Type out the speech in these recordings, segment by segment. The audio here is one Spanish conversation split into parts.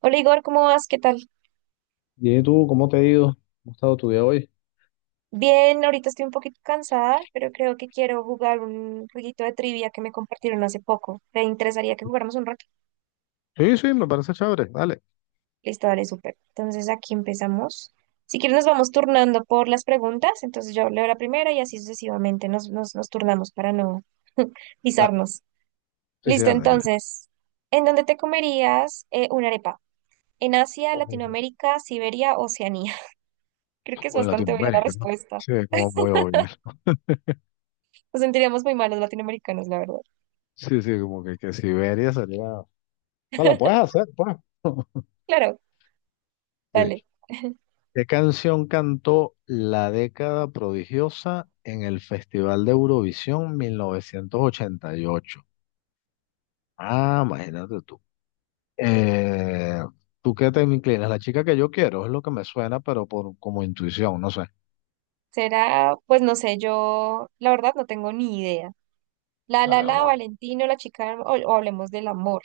Hola Igor, ¿cómo vas? ¿Qué tal? Dime tú, ¿cómo te ha ido? ¿Cómo ha estado tu día hoy? Bien, ahorita estoy un poquito cansada, pero creo que quiero jugar un jueguito de trivia que me compartieron hace poco. ¿Te interesaría que jugáramos un rato? Sí, sí, me parece chévere. Dale, Listo, dale, súper. Entonces aquí empezamos. Si quieres nos vamos turnando por las preguntas, entonces yo leo la primera y así sucesivamente nos turnamos para no dale. pisarnos. Sí, sí, Listo, dale, tranquila. entonces, ¿en dónde te comerías una arepa? ¿En Asia, Ojo. Latinoamérica, Siberia, Oceanía? Creo que es Pues bastante obvia la Latinoamérica, ¿no? respuesta. Sí, como muy obvio. Nos sentiríamos muy malos latinoamericanos, la verdad. Sí, sí, como que Siberia sería. No, la puedes hacer, pues. Claro. Sí. Dale. ¿Qué canción cantó La Década Prodigiosa en el Festival de Eurovisión 1988? Ah, imagínate tú. Eh, ¿Tú qué te inclinas? La chica que yo quiero es lo que me suena, pero por como intuición, no sé. Será, pues no sé, yo la verdad no tengo ni idea. La, la, Dale, la, vamos. Valentino, la chica, o hablemos del amor.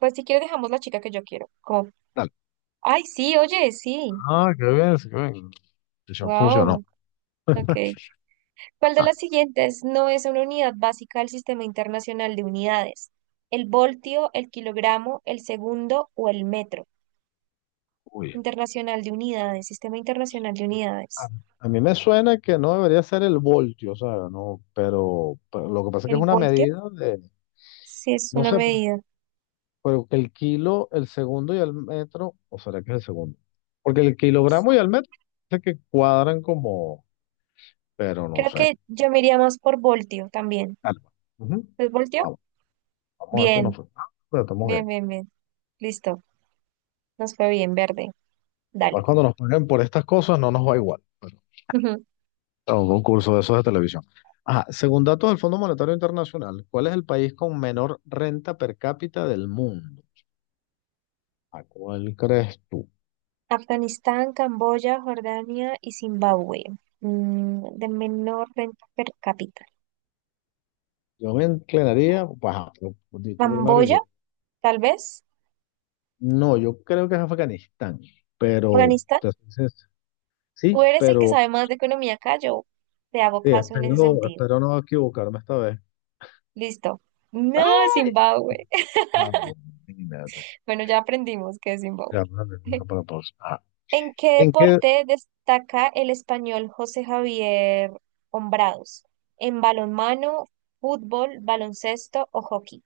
Pues si quieres dejamos la chica que yo quiero. Como, Dale. ay, sí, oye, sí. Ah, qué bien, qué bien. Decisión funcionó. Wow. Ok. ¿Cuál de Ah, las siguientes no es una unidad básica del Sistema Internacional de Unidades? ¿El voltio, el kilogramo, el segundo o el metro? uy. Internacional de Unidades, Sistema Internacional de A, Unidades. a mí me suena que no debería ser el voltio, ¿sabes? No, pero lo que pasa es que es ¿El una voltio? medida de, Sí, es no una sé, medida. pero que el kilo, el segundo y el metro, o será que es el segundo. Porque el kilogramo y el metro sé que cuadran como, pero no Creo sé. que yo me iría más por voltio también. Dale, pues. Ujú. ¿Les volteó? Vamos, vamos a ver cómo nos Bien, fue. Ah, pero estamos bien, bien. bien, bien. Listo. Nos fue bien, verde. Capaz Dale. cuando nos paguen por estas cosas no nos va igual, pues. A un concurso de esos de televisión. Ajá, según datos del Fondo Monetario Internacional, ¿cuál es el país con menor renta per cápita del mundo? ¿A cuál crees tú? Afganistán, Camboya, Jordania y Zimbabue. Mm, de menor renta per cápita. Yo me inclinaría, pues, ajá, pero di tú primario Camboya, yo. tal vez. No, yo creo que es Afganistán, pero Afganistán. te soy sincero. Tú Sí, eres el que pero sabe más de economía acá. Yo te hago sí, caso en ese espero, sentido. espero no equivocarme esta vez. Listo. No, ¡Ay! Zimbabue. Ah, bueno, imagínate. Bueno, ya aprendimos que es Zimbabue. Ya, bueno, eso para pausa. Ah, ¿En qué ¿en qué… deporte destaca el español José Javier Hombrados? ¿En balonmano, fútbol, baloncesto o hockey?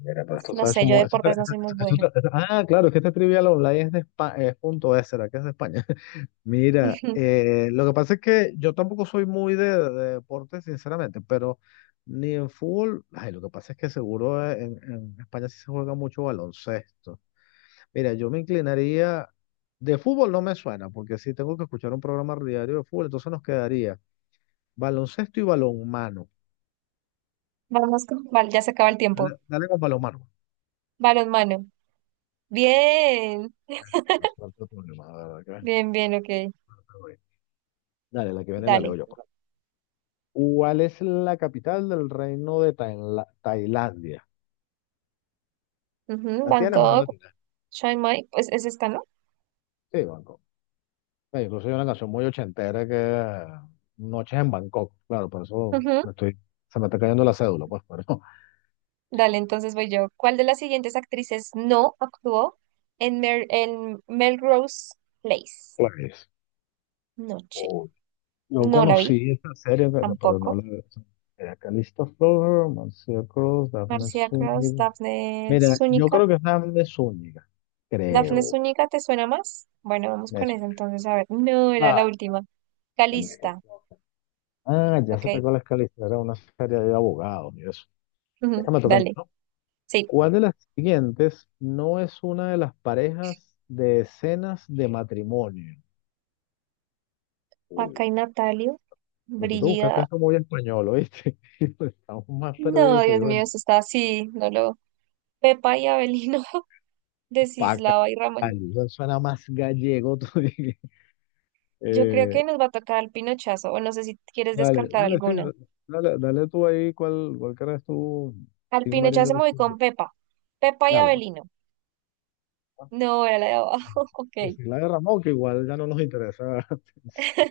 Mira, pero Uf, esto no está hecho sé, yo de mo- esto está- deportes no esto- soy muy esto- buena. Ah, claro, es que este Trivial Online es de España, es punto es, ¿será que es de España? Mira, lo que pasa es que yo tampoco soy muy de deporte, sinceramente, pero ni en fútbol, ay, lo que pasa es que seguro en España sí se juega mucho baloncesto. Mira, yo me inclinaría, de fútbol no me suena, porque sí tengo que escuchar un programa diario de fútbol, entonces nos quedaría baloncesto y balonmano. Vamos con cuál, ya se acaba el tiempo. Dale, dale con balonmano. Balonmano. Bien, No sé cuál fue el problema, la verdad bien, bien, ok. Dale, la que viene la Dale. leo yo, pues. ¿Cuál es la capital del reino de Tailandia? Ujú, ¿La tienes o no Bangkok, la tienes? Chiang Mai, pues es esta, ¿no? Sí, Bangkok. Incluso hay una canción muy ochentera que Noches en Bangkok. Claro, por eso Ujú, me estoy, se me está cayendo la cédula, pues, pero dale, entonces voy yo. ¿Cuál de las siguientes actrices no actuó en, Mer- en Melrose Place? pues, Noche. o- yo No la vi. conocí esta serie, pero no Tampoco. la era Calista Flower, Marcia Cross, Daphne Marcia Cross, Zúñiga. Daphne Mira, yo Zúñiga. creo que es Daphne Zúñiga, ¿Daphne creo. Zúñiga te suena más? Bueno, vamos Me con esa suena. entonces, a ver. No, era la Ah, última. Calista Calista, Flor. Ah, ya sé ok. cuál es Calista, era una serie de abogados y eso. Ujú, Esta me toca a mí, dale, ¿no? sí. ¿Cuál de las siguientes no es una de las parejas de escenas de matrimonio? Uy, Acá hay Natalio, pero tú te buscaste Brigida. esto muy español, ¿oíste? Estamos más No, perdidos que Dios digo mío, el eso está así, no lo. Pepa y Abelino, paca. Desislava y Ramón. Eso suena más gallego todavía. Yo creo Eh, que nos va a tocar al Pinochazo, o no sé si quieres Dale, descartar dale, sí, alguna. dale, dale tú ahí cuál crees tú, Al Tim Marín de Pinochazo me los voy Cien. con Pepa. Pepa y Dale, pues. Abelino. No, era la de abajo, ok. Decir la de Ramón, que igual ya no nos interesa.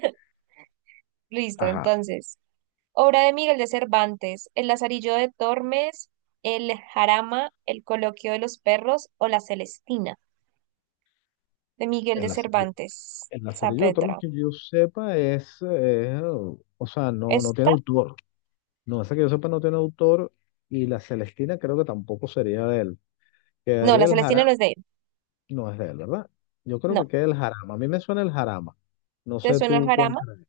Listo, Ajá. entonces. Obra de Miguel de Cervantes, El Lazarillo de Tormes, El Jarama, El Coloquio de los Perros o La Celestina, de Miguel El de lazarillo, Cervantes el lazarillo de Tormes Saavedra. que yo sepa es, o sea, no, no tiene ¿Esta? autor. No, esa que yo sepa no tiene autor y la Celestina creo que tampoco sería de él. No, La Quedaría el Celestina no Jarama, es de él. no es de él, ¿verdad? Yo creo que No. queda el Jarama. A mí me suena el Jarama. No ¿Te sé suena el tú cuál Jarama? crees.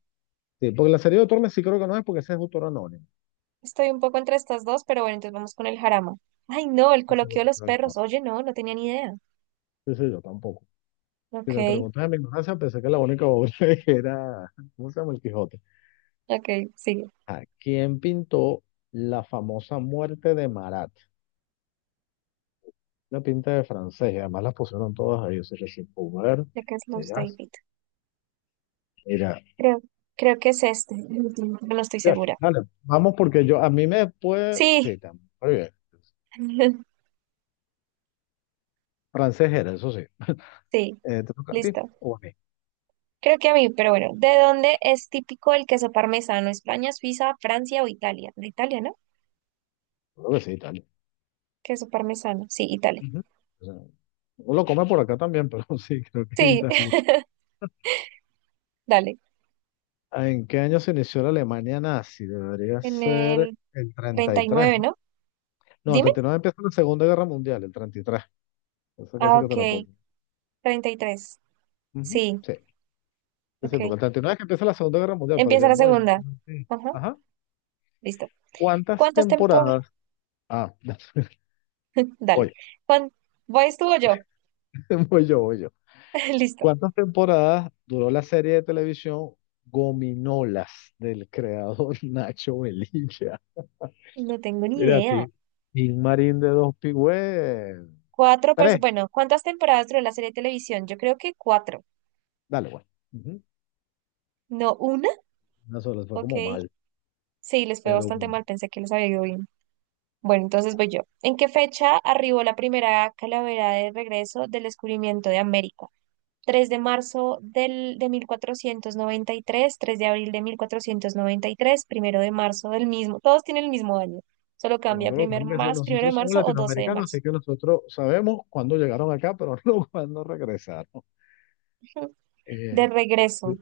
Sí, porque el lazarillo de Tormes sí creo que no es porque ese es autor anónimo. Estoy un poco entre estas dos, pero bueno, entonces vamos con el Jarama. Ay, no, El Eso es lo Coloquio de que los creo Perros. yo. Oye, no, no tenía ni idea. Sí, sí, yo tampoco. Si Ok, me preguntas en mi ignorancia, pensé que la única obra era, ¿cómo se llama? El Quijote. ok, sigue. Ah, ¿quién pintó la famosa muerte de Marat? Una pinta de francés, y además las pusieron todas ahí, o sea, que sin comer, De qué es Love verás, David. mira, Creo, creo que es este. El último, pero no estoy ya, segura. dale, vamos porque yo, a mí me puede, Sí, sí, también, muy bien, francés era, eso sí. sí, ¿Te toca a ti listo. o a mí? Creo que a mí, pero bueno, ¿de dónde es típico el queso parmesano? ¿España, Suiza, Francia o Italia? De Italia, ¿no? Creo que sí, Italia. Queso parmesano, sí, Italia. Ujú. O sea, uno lo come por acá también, pero sí, creo que Sí, Italia. dale. Ah, ¿en qué año se inició la Alemania nazi? Debería En ser el el treinta treinta y y tres nueve, ¿no? ¿no? No, el Dime. 39 empieza la Segunda Guerra Mundial, el 33 eso Ah, casi que te lo ok. pongo. Treinta y tres. Ujú, Sí, sí. Es ok. importante. No es que empieza la Segunda Guerra Mundial, pero ya Empieza el la movimiento segunda. no. Ajá, Ajá. listo. ¿Cuántas ¿Cuántas temporadas? temporadas? Ah, Dale. voy, ¿Cuán... ¿Voy tú o yo? voy yo. Listo. ¿Cuántas temporadas duró la serie de televisión Gominolas del creador Nacho Velilla? No tengo ni Mira a idea. ti. Gil Marín de Dos Pigüé. Cuatro personas. Tres. Bueno, ¿cuántas temporadas duró la serie de televisión? Yo creo que cuatro. Dale, bueno. Ujú. ¿No una? Una sola, fue como Ok. mal. Sí, les fue Pero bastante mal. Pensé que les había ido bien. Bueno, entonces voy yo. ¿En qué fecha arribó la primera calavera de regreso del descubrimiento de América? 3 de marzo de 1493, 3 de abril de 1493, primero de marzo del mismo. Todos tienen el mismo año, solo nosotros, cambia lo primer tenemos que decir, más, primero de nosotros somos marzo o 12 de latinoamericanos, marzo. así que nosotros sabemos cuándo llegaron acá, pero no cuándo regresaron. De Eh, regreso.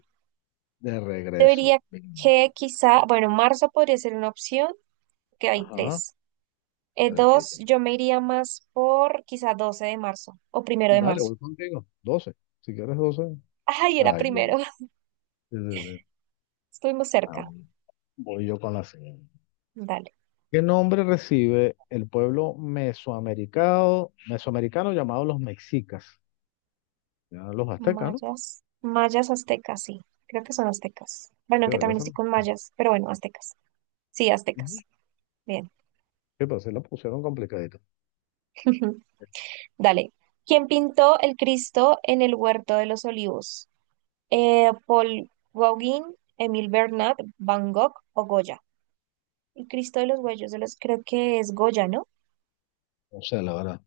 De regreso. Debería que Vinci. quizá, bueno, marzo podría ser una opción, que hay Ajá. tres. Pero Dos, yo me iría más por quizá 12 de marzo o primero de Dale, marzo. voy contigo. 12, si quieres 12. Ay, era Ay, primero, sí, sí, sí. estuvimos Ah, cerca. bueno. Voy yo con la siguiente. Dale. ¿Qué nombre recibe el pueblo mesoamericano, llamado los mexicas? Ya los aztecas, ¿no? Mayas, mayas aztecas, sí. Creo que son aztecas. Bueno, Sí, que ya también estoy con mayas, pero bueno, aztecas. Sí, Ujú. aztecas. Sí, Bien. pero se la pusieron complicadito. Dale. ¿Quién pintó el Cristo en el Huerto de los Olivos? Paul Gauguin, Emil Bernat, Van Gogh o Goya. El Cristo de los Huellos de los, creo que es Goya, ¿no? O sea, la verdad,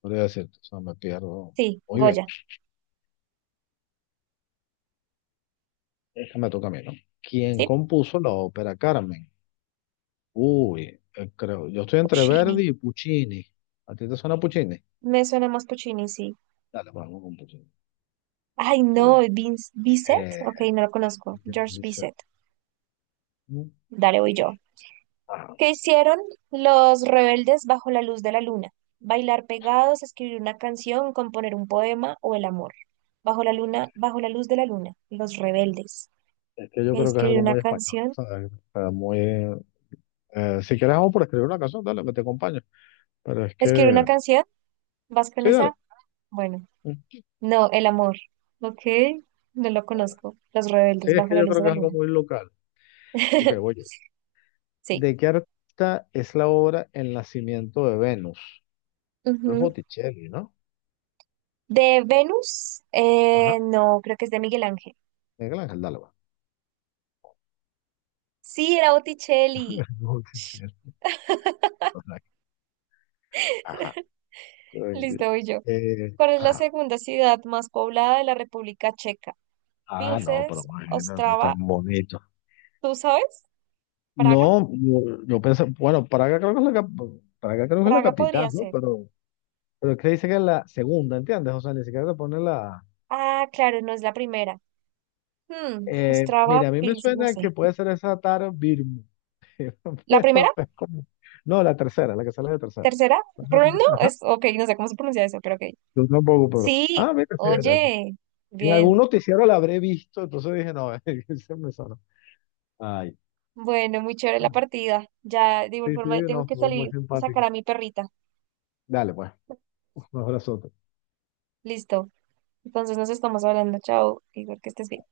podría decirte, o sea, me pierdo. Sí, Muy bien, Goya. esta me toca a mí, ¿no? ¿Quién Sí, compuso la ópera Carmen? Uy, creo. Yo estoy entre Puccini. Verdi y Puccini. ¿A ti te suena Puccini? Me suena más Puccini, sí. Dale, vamos con Puccini. Ay, no, Uy, Vince, Bizet. eh, Ok, no lo conozco. George dice, Bizet. mm, Dale, voy yo. ah, ¿Qué hicieron los rebeldes bajo la luz de la luna? Bailar pegados, escribir una canción, componer un poema o el amor. Bajo la luna, bajo la luz de la luna, los rebeldes. es que yo creo que es Escribir algo una muy español, canción. ¿sabes? O sea, muy, si quieres, vamos por escribir una canción, dale, me te acompaño. Pero es Escribir una que, canción. ¿Vas con sí, dale. esa? Bueno, Mm. no, el amor. Ok, no lo conozco. Los Sí, rebeldes es bajo que la yo luz creo de que la es algo luna. muy local. Ok, voy yo. Sí. ¿De qué artista es la obra El nacimiento de Venus? Es Ujú. Botticelli, ¿no? ¿De Venus? Ajá, No, creo que es de Miguel Ángel. Miguel Ángel, dale, va. Sí, era Botticelli. Botticelli. Ajá. Eh, Listo, voy yo. ¿Cuál es la ajá. segunda ciudad más poblada de la República Checa? Ah, no, pero Pilses, imagínate, tan Ostrava, bonito. ¿tú sabes? Praga. No, yo pensé, bueno, Praga creo que es Praga creo que es la Praga podría capital, ¿no? ser. Pero es que dice que es la segunda, ¿entiendes? O sea, ni siquiera te pone la… Ah, claro, no es la primera. Hmm, Ostrava, mira, a mí me Pils, no suena sé. que puede ser esa Taro Birmo, ¿La primera? pero es No, la tercera, la que sale de tercera. ¿Tercera? Brno Ajá, es, ok, no sé cómo se pronuncia eso, pero ok. yo tampoco, pero… Sí, Ah, mira, sí, era. oye, En algún bien. noticiero la habré visto, entonces dije, no, se me sonó. Ay. Bueno, muy chévere la partida. Ya, de igual Sí, sí, forma, no, tengo que estuvo muy salir a simpática. sacar a mi perrita. Dale, pues. Un abrazo. Listo. Entonces nos estamos hablando. Chao, Igor, que estés bien.